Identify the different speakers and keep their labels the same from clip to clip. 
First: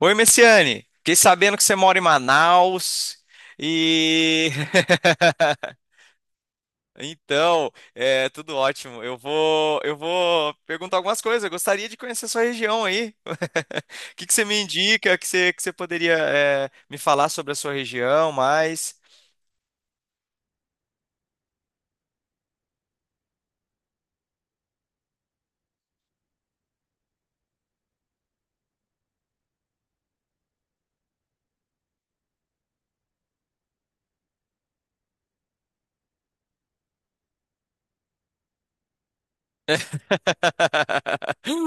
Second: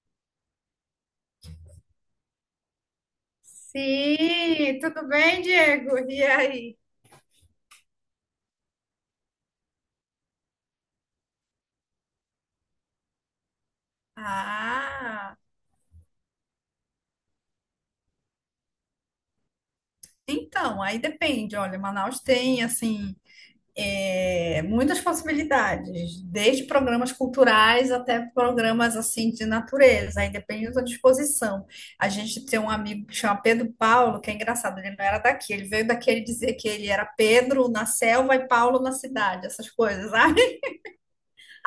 Speaker 1: Oi, Messiane. Fiquei sabendo que você mora em Manaus e
Speaker 2: Sim, tudo bem, Diego? E aí?
Speaker 1: então, é tudo ótimo. Eu vou perguntar algumas coisas. Eu gostaria de conhecer sua região aí. O que que você me indica? Que
Speaker 2: Ah,
Speaker 1: você, que você poderia me falar sobre a sua região mais?
Speaker 2: então, aí depende. Olha, Manaus tem, assim, muitas possibilidades, desde programas culturais até programas, assim, de natureza. Aí depende da sua disposição. A gente tem um amigo que chama Pedro Paulo, que é engraçado, ele não era daqui. Ele veio daqui ele dizer que ele era Pedro na selva e Paulo na cidade, essas coisas.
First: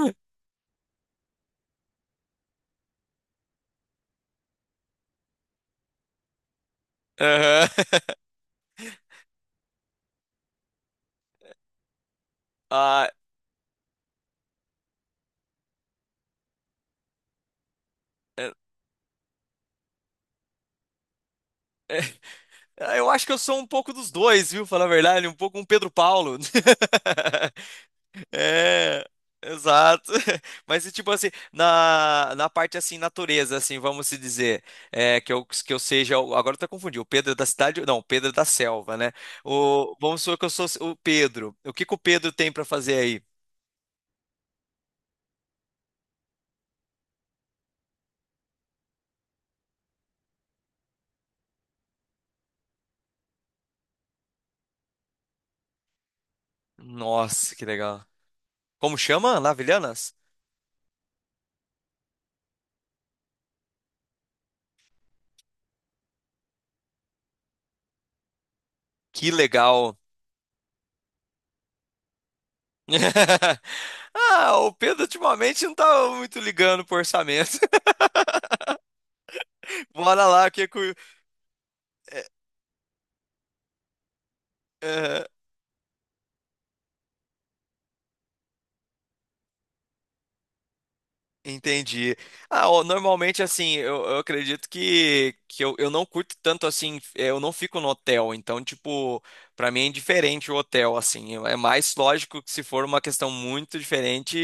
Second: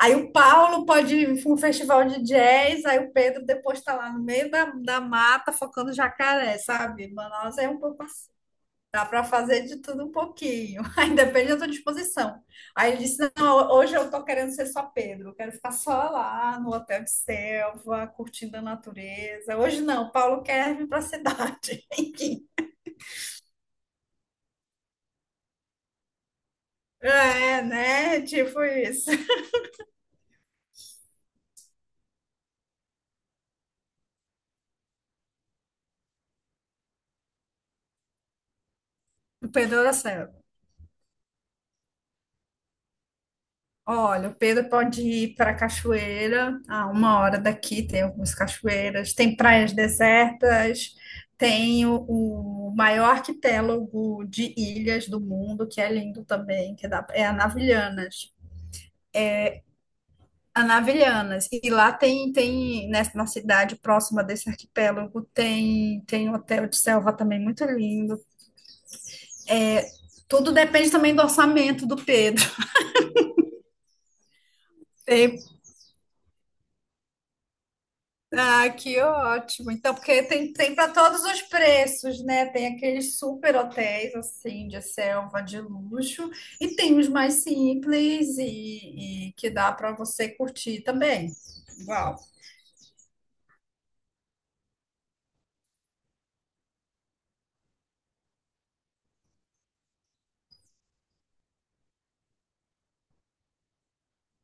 Speaker 2: Aí o Paulo pode ir para um festival de jazz, aí o Pedro depois está lá no meio da mata focando jacaré, sabe? Manaus
Speaker 1: Aham.
Speaker 2: é um pouco assim. Dá para fazer de tudo um pouquinho. Aí depende da tua disposição. Aí ele
Speaker 1: Ah,
Speaker 2: disse: Não, hoje eu tô querendo ser só Pedro, eu quero ficar só lá no hotel de selva,
Speaker 1: é,
Speaker 2: curtindo a natureza. Hoje não, Paulo quer vir para a cidade. Enfim.
Speaker 1: eu acho que eu sou um pouco dos dois, viu? Falar a verdade, um pouco um Pedro Paulo.
Speaker 2: É, né? Tipo
Speaker 1: É,
Speaker 2: isso.
Speaker 1: exato. Mas e, tipo assim, na parte assim, natureza, assim, vamos se dizer, é, que eu seja, agora eu tô confundindo, o Pedro da cidade, não, o Pedro da selva, né?
Speaker 2: O Pedro era
Speaker 1: O, vamos
Speaker 2: selva.
Speaker 1: supor que eu sou o Pedro. O que que o Pedro tem pra fazer aí?
Speaker 2: Olha, o Pedro pode ir para a cachoeira, a uma hora daqui tem algumas cachoeiras, tem praias desertas, tem o maior arquipélago de ilhas do mundo, que é lindo também, é
Speaker 1: Nossa, que legal.
Speaker 2: Anavilhanas.
Speaker 1: Como chama? Lavilhanas?
Speaker 2: Anavilhanas. E lá tem nessa, na cidade próxima desse arquipélago, tem um hotel de selva também muito lindo.
Speaker 1: Que legal.
Speaker 2: Tudo depende também do orçamento do Pedro.
Speaker 1: Ah, o Pedro
Speaker 2: Tem
Speaker 1: ultimamente não tá muito ligando pro orçamento.
Speaker 2: Ah, que ótimo. Então, porque
Speaker 1: Bora lá,
Speaker 2: tem, tem
Speaker 1: que
Speaker 2: para todos os
Speaker 1: é,
Speaker 2: preços, né? Tem aqueles super hotéis, assim, de
Speaker 1: é.
Speaker 2: selva, de luxo, e tem os mais simples e que dá para você curtir também.
Speaker 1: Entendi.
Speaker 2: Uau,
Speaker 1: Ah, ó, normalmente assim, eu acredito que, que eu não curto tanto assim, eu não fico no hotel, então, tipo, pra mim é indiferente o hotel, assim, é mais lógico que se for uma questão muito diferente,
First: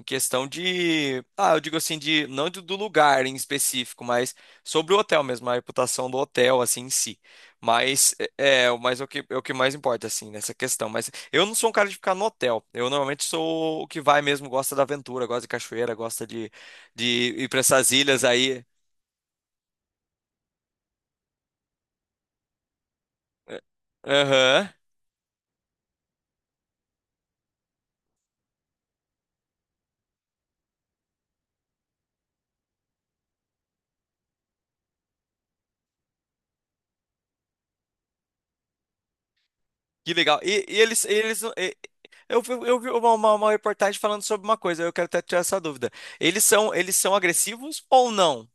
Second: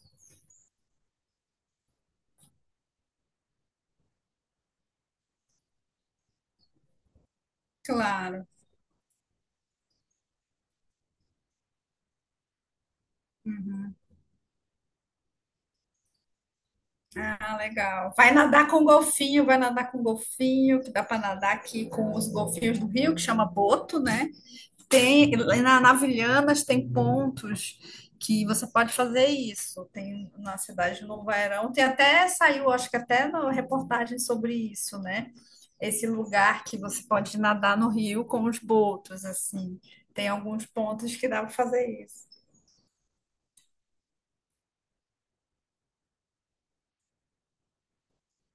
Speaker 1: em questão de, ah, eu digo assim, de, não de- do lugar em específico, mas sobre o hotel mesmo, a reputação do hotel, assim, em si. Mas
Speaker 2: claro.
Speaker 1: é, é, mas é o que mais importa, assim, nessa questão. Mas eu não sou um cara de ficar no hotel. Eu normalmente sou o
Speaker 2: Uhum.
Speaker 1: que vai mesmo, gosta da aventura, gosta de cachoeira, gosta de ir
Speaker 2: Ah,
Speaker 1: para essas
Speaker 2: legal.
Speaker 1: ilhas
Speaker 2: Vai
Speaker 1: aí.
Speaker 2: nadar com golfinho, vai nadar com golfinho, que dá para nadar aqui com os golfinhos do rio, que chama
Speaker 1: É,
Speaker 2: boto, né?
Speaker 1: aham.
Speaker 2: Tem, na Vilhanas tem pontos que você pode fazer isso. Tem na cidade de Novo Airão, tem até saiu, acho que até na reportagem sobre isso, né? Esse lugar que você pode nadar no rio com os botos, assim.
Speaker 1: Que
Speaker 2: Tem
Speaker 1: legal. E,
Speaker 2: alguns pontos que dá para fazer isso.
Speaker 1: eu, eu vi uma reportagem falando sobre uma coisa, eu quero até tirar essa dúvida. Eles são agressivos ou não?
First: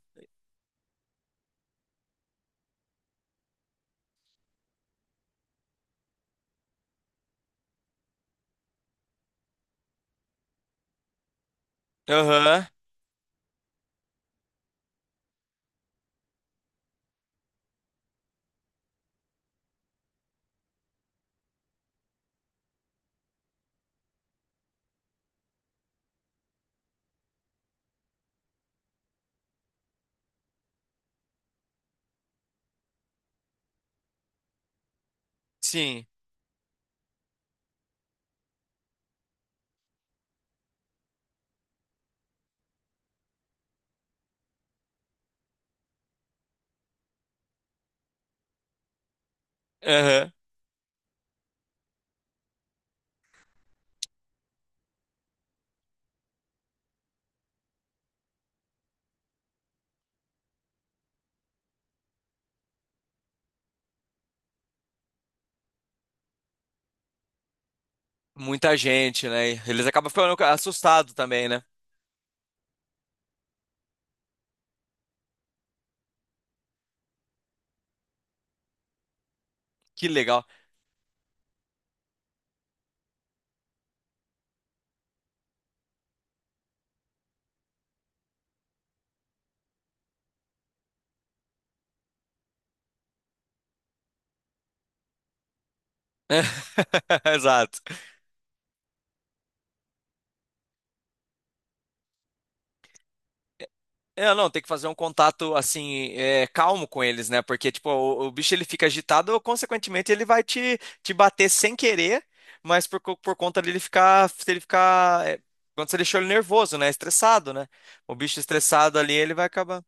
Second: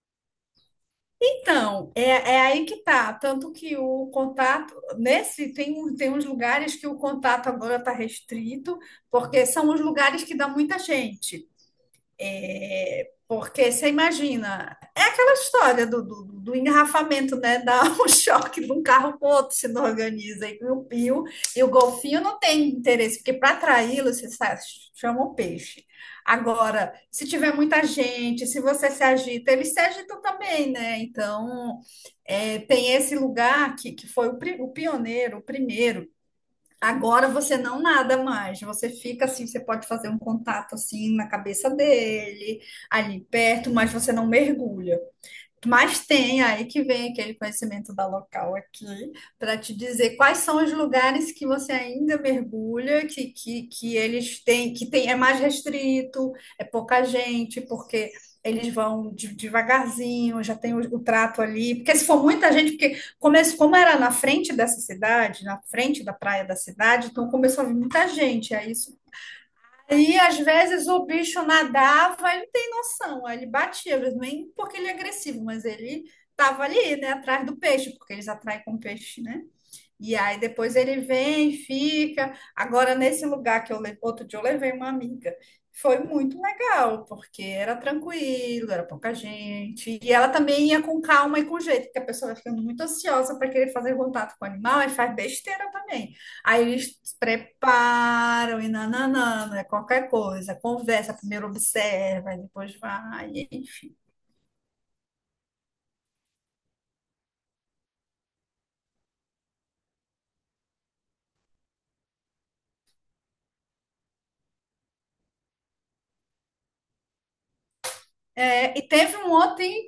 Speaker 2: Então, é aí que tá. Tanto que o contato, nesse, tem uns lugares que o contato agora está restrito, porque são os lugares que dá muita gente.
Speaker 1: Aham.
Speaker 2: É, porque você imagina, a história do engarrafamento, né? Dá um choque de um carro para o outro se não organiza. E o golfinho não tem interesse, porque para atraí-lo, você sabe, chama o peixe. Agora, se tiver muita gente, se você se agita, eles se agitam também, né? Então, tem esse lugar que foi o pioneiro, o
Speaker 1: Sim.
Speaker 2: primeiro. Agora você não nada mais, você fica assim, você pode fazer um contato assim na cabeça dele, ali perto, mas você não mergulha. Mas tem aí que vem aquele conhecimento da local aqui para te dizer
Speaker 1: Aham.
Speaker 2: quais são os lugares que você ainda mergulha, que eles têm, que tem, é mais restrito, é pouca gente, porque eles vão devagarzinho, já tem o trato ali. Porque se for muita gente, porque começo, como era na frente dessa cidade, na frente da praia da cidade, então começou a vir muita gente, aí
Speaker 1: Muita
Speaker 2: isso.
Speaker 1: gente, né? Eles acabam
Speaker 2: Aí, às
Speaker 1: ficando
Speaker 2: vezes, o
Speaker 1: assustados
Speaker 2: bicho
Speaker 1: também, né?
Speaker 2: nadava, ele tem noção, aí ele batia, mas nem porque ele é agressivo, mas ele tava ali, né, atrás do peixe, porque eles atraem com peixe, né?
Speaker 1: Que
Speaker 2: E aí
Speaker 1: legal.
Speaker 2: depois ele vem, fica. Agora, nesse lugar que eu levei, outro dia eu levei uma amiga. Foi muito legal, porque era tranquilo, era pouca gente. E ela também ia com calma e com jeito, porque a pessoa vai ficando muito ansiosa para querer fazer contato com o animal e faz besteira também. Aí eles se
Speaker 1: Exato.
Speaker 2: preparam e nananana, é qualquer coisa, conversa, primeiro observa, depois vai.
Speaker 1: É, não, tem que fazer um contato assim, é, calmo com eles, né? Porque, tipo, o bicho ele fica agitado, consequentemente ele vai te bater sem querer, mas por, por conta dele ficar, se ele ficar, é, quando você deixou ele nervoso, né? Estressado, né? O bicho
Speaker 2: É, e
Speaker 1: estressado ali,
Speaker 2: teve um
Speaker 1: ele vai
Speaker 2: outro
Speaker 1: acabar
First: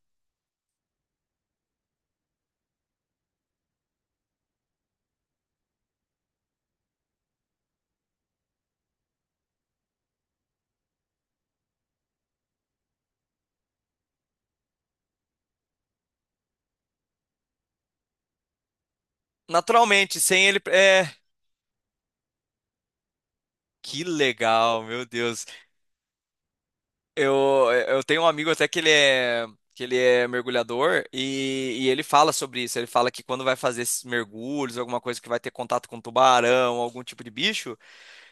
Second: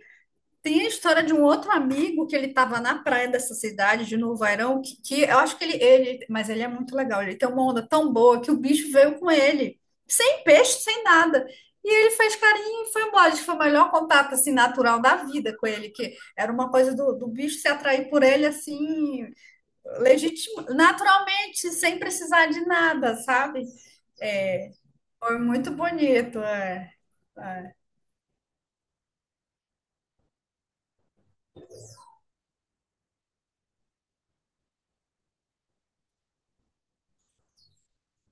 Speaker 2: Tem a história de um outro amigo que ele estava na praia dessa cidade, de Novo Airão, que eu acho que mas ele é muito legal, ele tem uma onda tão boa que o bicho veio com ele, sem peixe, sem nada. E ele fez carinho e foi embora. Acho que foi o melhor contato assim, natural da vida com ele, que era uma coisa do bicho se atrair por ele assim,
Speaker 1: naturalmente, sem ele,
Speaker 2: legítimo,
Speaker 1: é,
Speaker 2: naturalmente, sem precisar de nada, sabe?
Speaker 1: que
Speaker 2: É,
Speaker 1: legal, meu
Speaker 2: foi
Speaker 1: Deus.
Speaker 2: muito bonito. É,
Speaker 1: Eu,
Speaker 2: é.
Speaker 1: eu tenho um amigo até que ele é mergulhador e ele fala sobre isso. Ele fala que quando vai fazer esses mergulhos, alguma coisa que vai ter contato com tubarão, algum tipo de bicho,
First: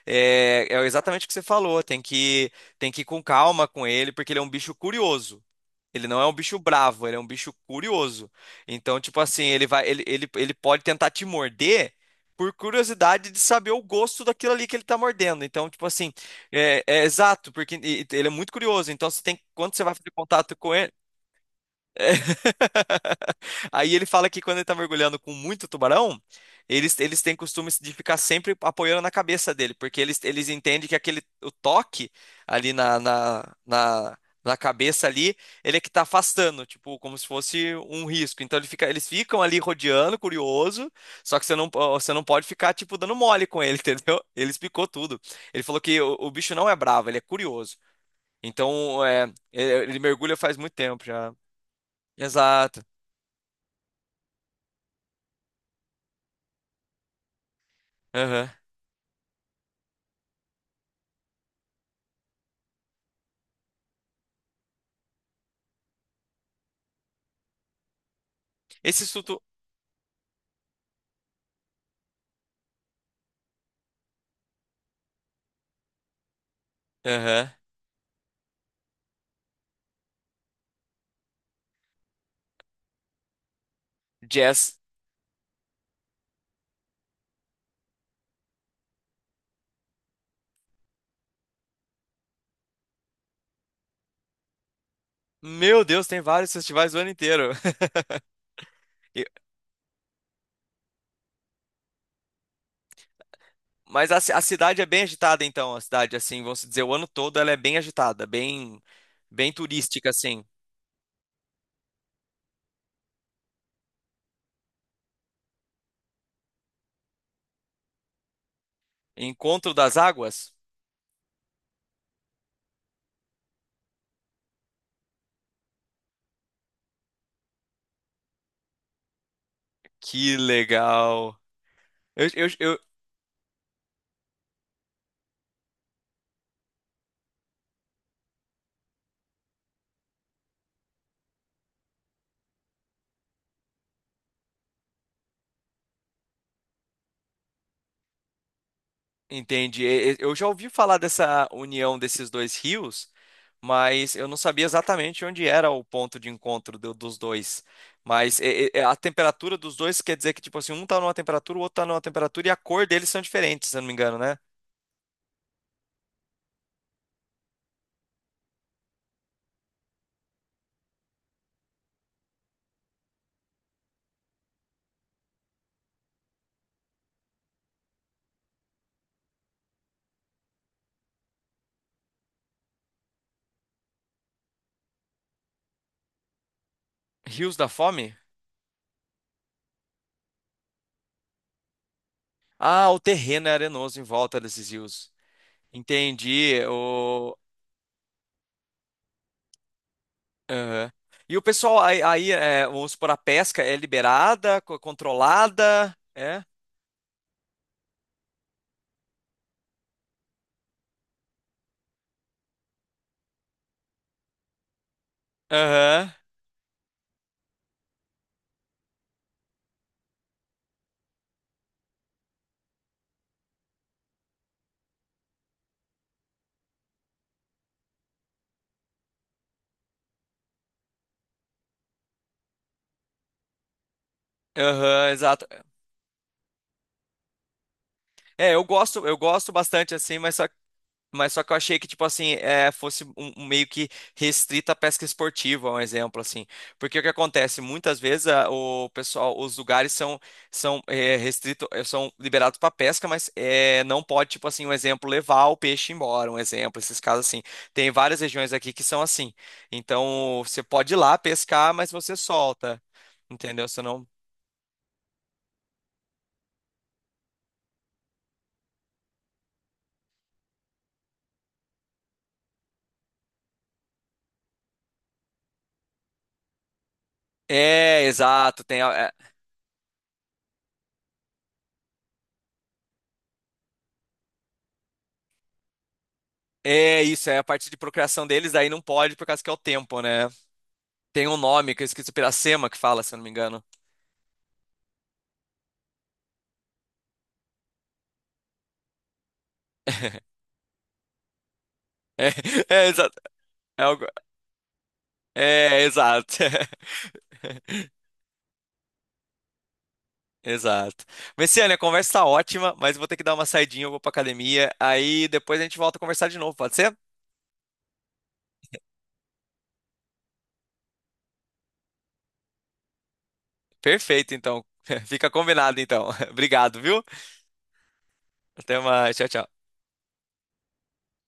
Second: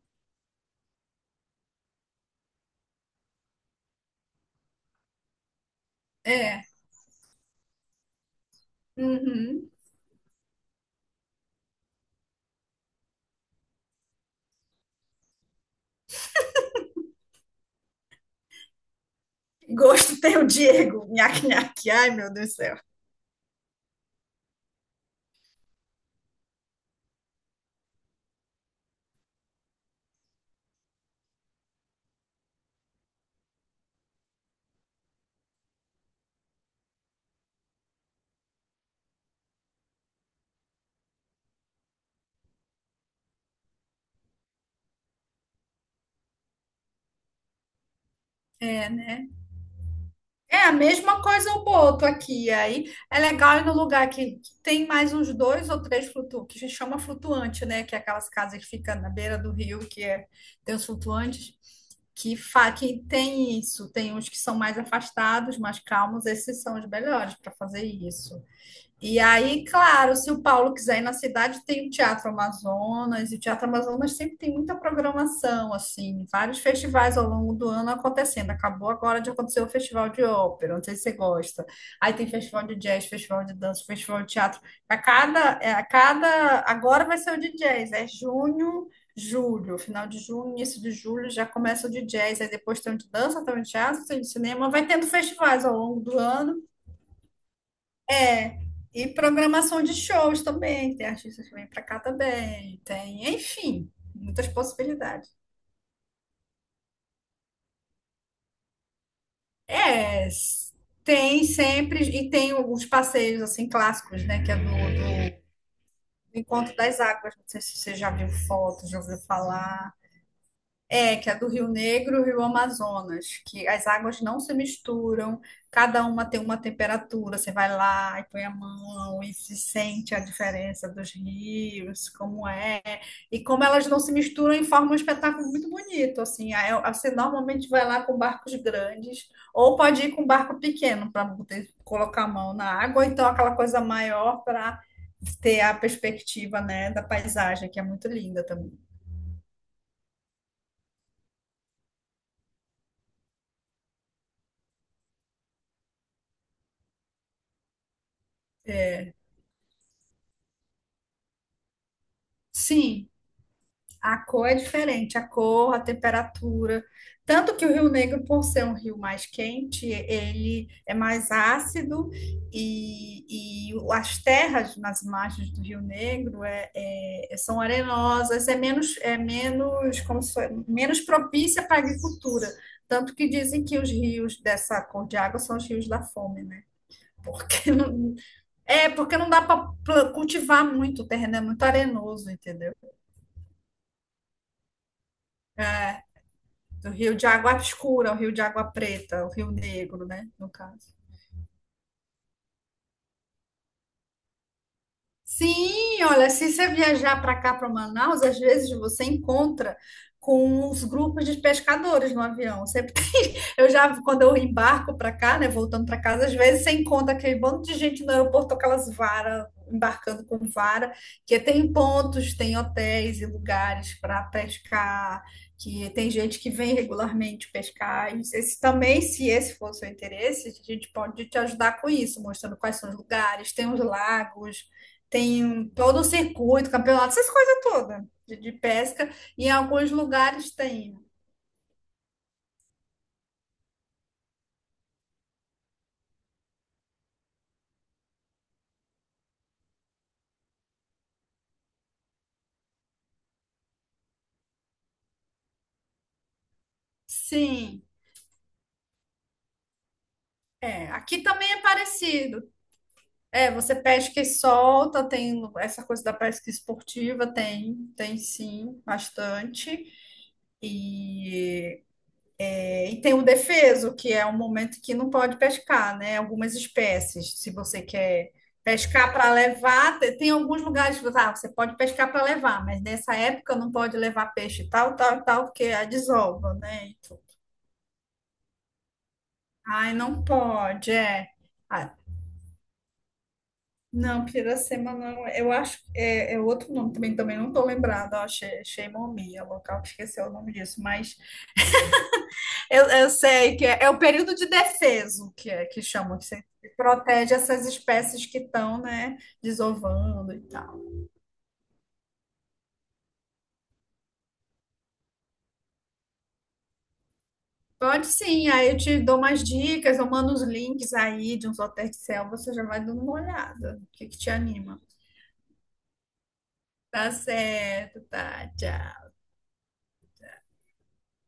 Speaker 1: é, é exatamente o que você falou. Tem que ir com calma com ele, porque ele é um bicho curioso. Ele não é um bicho
Speaker 2: É.
Speaker 1: bravo, ele é um bicho curioso. Então, tipo assim, ele
Speaker 2: Uhum.
Speaker 1: vai, ele pode tentar te morder por curiosidade de saber o gosto daquilo ali que ele tá mordendo. Então, tipo assim, é, é exato, porque e ele é muito curioso. Então, você tem, quando você vai fazer
Speaker 2: Gosto tem o
Speaker 1: contato com ele.
Speaker 2: Diego. Nhaque, nhaque. Ai, meu Deus do céu.
Speaker 1: Aí ele fala que quando ele tá mergulhando com muito tubarão, eles têm costume de ficar sempre apoiando na cabeça dele, porque eles entendem que aquele o toque ali na cabeça ali, ele é que tá afastando, tipo, como se fosse um risco. Então ele fica, eles ficam ali rodeando, curioso, só que você não pode ficar, tipo, dando mole com ele, entendeu? Ele explicou tudo. Ele falou que o bicho não é bravo, ele é curioso.
Speaker 2: É,
Speaker 1: Então, é,
Speaker 2: né?
Speaker 1: ele mergulha faz
Speaker 2: É a
Speaker 1: muito tempo
Speaker 2: mesma
Speaker 1: já.
Speaker 2: coisa o boto aqui.
Speaker 1: Exato.
Speaker 2: Aí é legal ir no lugar que tem mais uns dois ou três flutuantes, que a gente chama flutuante, né? Que é aquelas
Speaker 1: Aham.
Speaker 2: casas que ficam na beira do rio, que é, tem os flutuantes, que tem isso. Tem uns que são mais afastados, mais calmos, esses são os melhores para fazer isso.
Speaker 1: Esse
Speaker 2: E
Speaker 1: estudo.
Speaker 2: aí, claro, se o Paulo quiser ir na cidade, tem o Teatro Amazonas, e o Teatro Amazonas sempre tem muita programação, assim, vários festivais ao
Speaker 1: Aham.
Speaker 2: longo do ano acontecendo. Acabou agora de acontecer o Festival de Ópera, não sei se você gosta. Aí tem Festival de Jazz, Festival de Dança, Festival de Teatro.
Speaker 1: Jazz.
Speaker 2: A cada, é, a cada, agora vai ser o de Jazz, é junho, julho, final de junho, início de julho, já começa o de Jazz, aí depois tem o de dança, tem o de teatro, tem o de cinema, vai tendo festivais ao
Speaker 1: Meu
Speaker 2: longo
Speaker 1: Deus,
Speaker 2: do
Speaker 1: tem vários
Speaker 2: ano.
Speaker 1: festivais o ano inteiro.
Speaker 2: É, e
Speaker 1: E-
Speaker 2: programação de shows também, tem artistas que vêm para cá também, tem, enfim,
Speaker 1: mas a, a
Speaker 2: muitas
Speaker 1: cidade é bem
Speaker 2: possibilidades.
Speaker 1: agitada, então. A cidade, assim, vamos dizer, o ano todo ela é bem agitada, bem, bem turística,
Speaker 2: É,
Speaker 1: assim.
Speaker 2: s- tem sempre, e tem os passeios assim clássicos, né, que é do Encontro das Águas, não sei se você já viu fotos já ouviu
Speaker 1: Encontro
Speaker 2: falar.
Speaker 1: das Águas?
Speaker 2: É, que é do Rio Negro e Rio Amazonas, que as águas não se misturam, cada uma tem uma temperatura, você vai lá e põe a mão e se sente a
Speaker 1: Que
Speaker 2: diferença dos
Speaker 1: legal.
Speaker 2: rios,
Speaker 1: Eu, eu,
Speaker 2: como
Speaker 1: eu,
Speaker 2: é, e como elas não se misturam e formam um espetáculo muito bonito, assim. Aí você normalmente vai lá com barcos grandes, ou pode ir com barco pequeno para poder colocar a mão na água, ou então aquela coisa maior para ter a perspectiva, né, da paisagem, que é muito linda também.
Speaker 1: Entende? Eu já ouvi falar dessa união desses dois rios, mas eu não sabia exatamente onde era o ponto de encontro dos dois. Mas a temperatura dos dois quer dizer que, tipo assim, um tá numa temperatura, o outro tá numa temperatura e a cor deles
Speaker 2: Sim,
Speaker 1: são diferentes, se eu não me engano,
Speaker 2: a
Speaker 1: né?
Speaker 2: cor é diferente, a cor, a temperatura. Tanto que o Rio Negro, por ser um rio mais quente, ele é mais ácido e as terras nas margens do Rio Negro são arenosas, é menos, como se, menos propícia para a agricultura. Tanto que dizem que os rios dessa cor de água são os rios da fome, né?
Speaker 1: Rios da
Speaker 2: Porque não,
Speaker 1: Fome?
Speaker 2: é porque não dá para cultivar muito, o terreno é muito arenoso, entendeu?
Speaker 1: Ah, o terreno é arenoso em volta desses rios. Entendi.
Speaker 2: O rio de
Speaker 1: O...
Speaker 2: água escura, o rio de água preta, o rio negro, né? No
Speaker 1: aham.
Speaker 2: caso.
Speaker 1: E o pessoal é, vamos supor, a pesca é liberada, controlada,
Speaker 2: Sim, olha,
Speaker 1: é?
Speaker 2: se você viajar para cá, para Manaus, às vezes você encontra com os grupos de pescadores no avião. Sempre tem. Eu já, quando eu embarco para cá, né, voltando para
Speaker 1: Aham,
Speaker 2: casa, às vezes você encontra aquele bando de gente no aeroporto com aquelas varas, embarcando com vara, que tem pontos, tem hotéis e lugares para pescar, que tem gente que vem regularmente pescar. E esse, também, se esse for o seu interesse, a gente pode te ajudar com isso, mostrando quais são os lugares, tem os lagos.
Speaker 1: aham, exato.
Speaker 2: Todo o circuito, campeonato, essas coisas todas de pesca.
Speaker 1: Eu
Speaker 2: E
Speaker 1: gosto
Speaker 2: em alguns
Speaker 1: bastante assim,
Speaker 2: lugares tem.
Speaker 1: mas só que eu achei que tipo assim, é, fosse um, um meio que restrita à pesca esportiva, um exemplo assim. Porque o que acontece muitas vezes o pessoal, os lugares são são é, restrito, é, são liberados para pesca, mas é, não pode tipo assim, um exemplo levar o peixe embora, um exemplo, esses casos assim.
Speaker 2: Sim,
Speaker 1: Tem várias regiões aqui que são assim. Então, você
Speaker 2: é.
Speaker 1: pode ir lá
Speaker 2: Aqui também é
Speaker 1: pescar, mas você
Speaker 2: parecido.
Speaker 1: solta.
Speaker 2: É,
Speaker 1: Entendeu?
Speaker 2: você
Speaker 1: Você não
Speaker 2: pesca e solta, tem essa coisa da pesca esportiva, tem sim, bastante. E E tem o defeso, que é um momento que não pode pescar, né? Algumas espécies, se você
Speaker 1: é,
Speaker 2: quer
Speaker 1: exato. Tem,
Speaker 2: pescar
Speaker 1: é,
Speaker 2: para levar, tem alguns lugares que você pode pescar para levar, mas nessa época não pode levar peixe tal, tal, tal, porque a desova, né?
Speaker 1: é isso, é a parte de procriação deles, aí não pode por causa que é o
Speaker 2: Ai,
Speaker 1: tempo,
Speaker 2: não
Speaker 1: né?
Speaker 2: pode,
Speaker 1: Tem
Speaker 2: é.
Speaker 1: um nome que eu
Speaker 2: Ah,
Speaker 1: esqueci, Piracema que fala, se eu não me engano.
Speaker 2: não, piracema não, eu acho, é outro nome também, também não estou lembrada, ó, Sheimomi, é o local que esqueceu o nome disso, mas
Speaker 1: É,
Speaker 2: Eu,
Speaker 1: é,
Speaker 2: eu
Speaker 1: exato.
Speaker 2: sei que é,
Speaker 1: É,
Speaker 2: é o período de defeso que é que
Speaker 1: é,
Speaker 2: chamam, que
Speaker 1: exato.
Speaker 2: você protege essas espécies que estão, né, desovando e tal.
Speaker 1: Exato. Messiane, a conversa tá ótima, mas eu vou ter que dar uma saidinha, eu vou pra academia, aí depois a gente volta a conversar de novo, pode ser?
Speaker 2: Pode sim, aí eu te dou umas dicas, eu mando os links aí de uns hotéis de selva, você já vai dando uma olhada. O que que te
Speaker 1: Perfeito, então.
Speaker 2: anima?
Speaker 1: Fica combinado, então. Obrigado, viu?
Speaker 2: Tá certo, tá,
Speaker 1: Até
Speaker 2: tchau.
Speaker 1: mais. Tchau, tchau.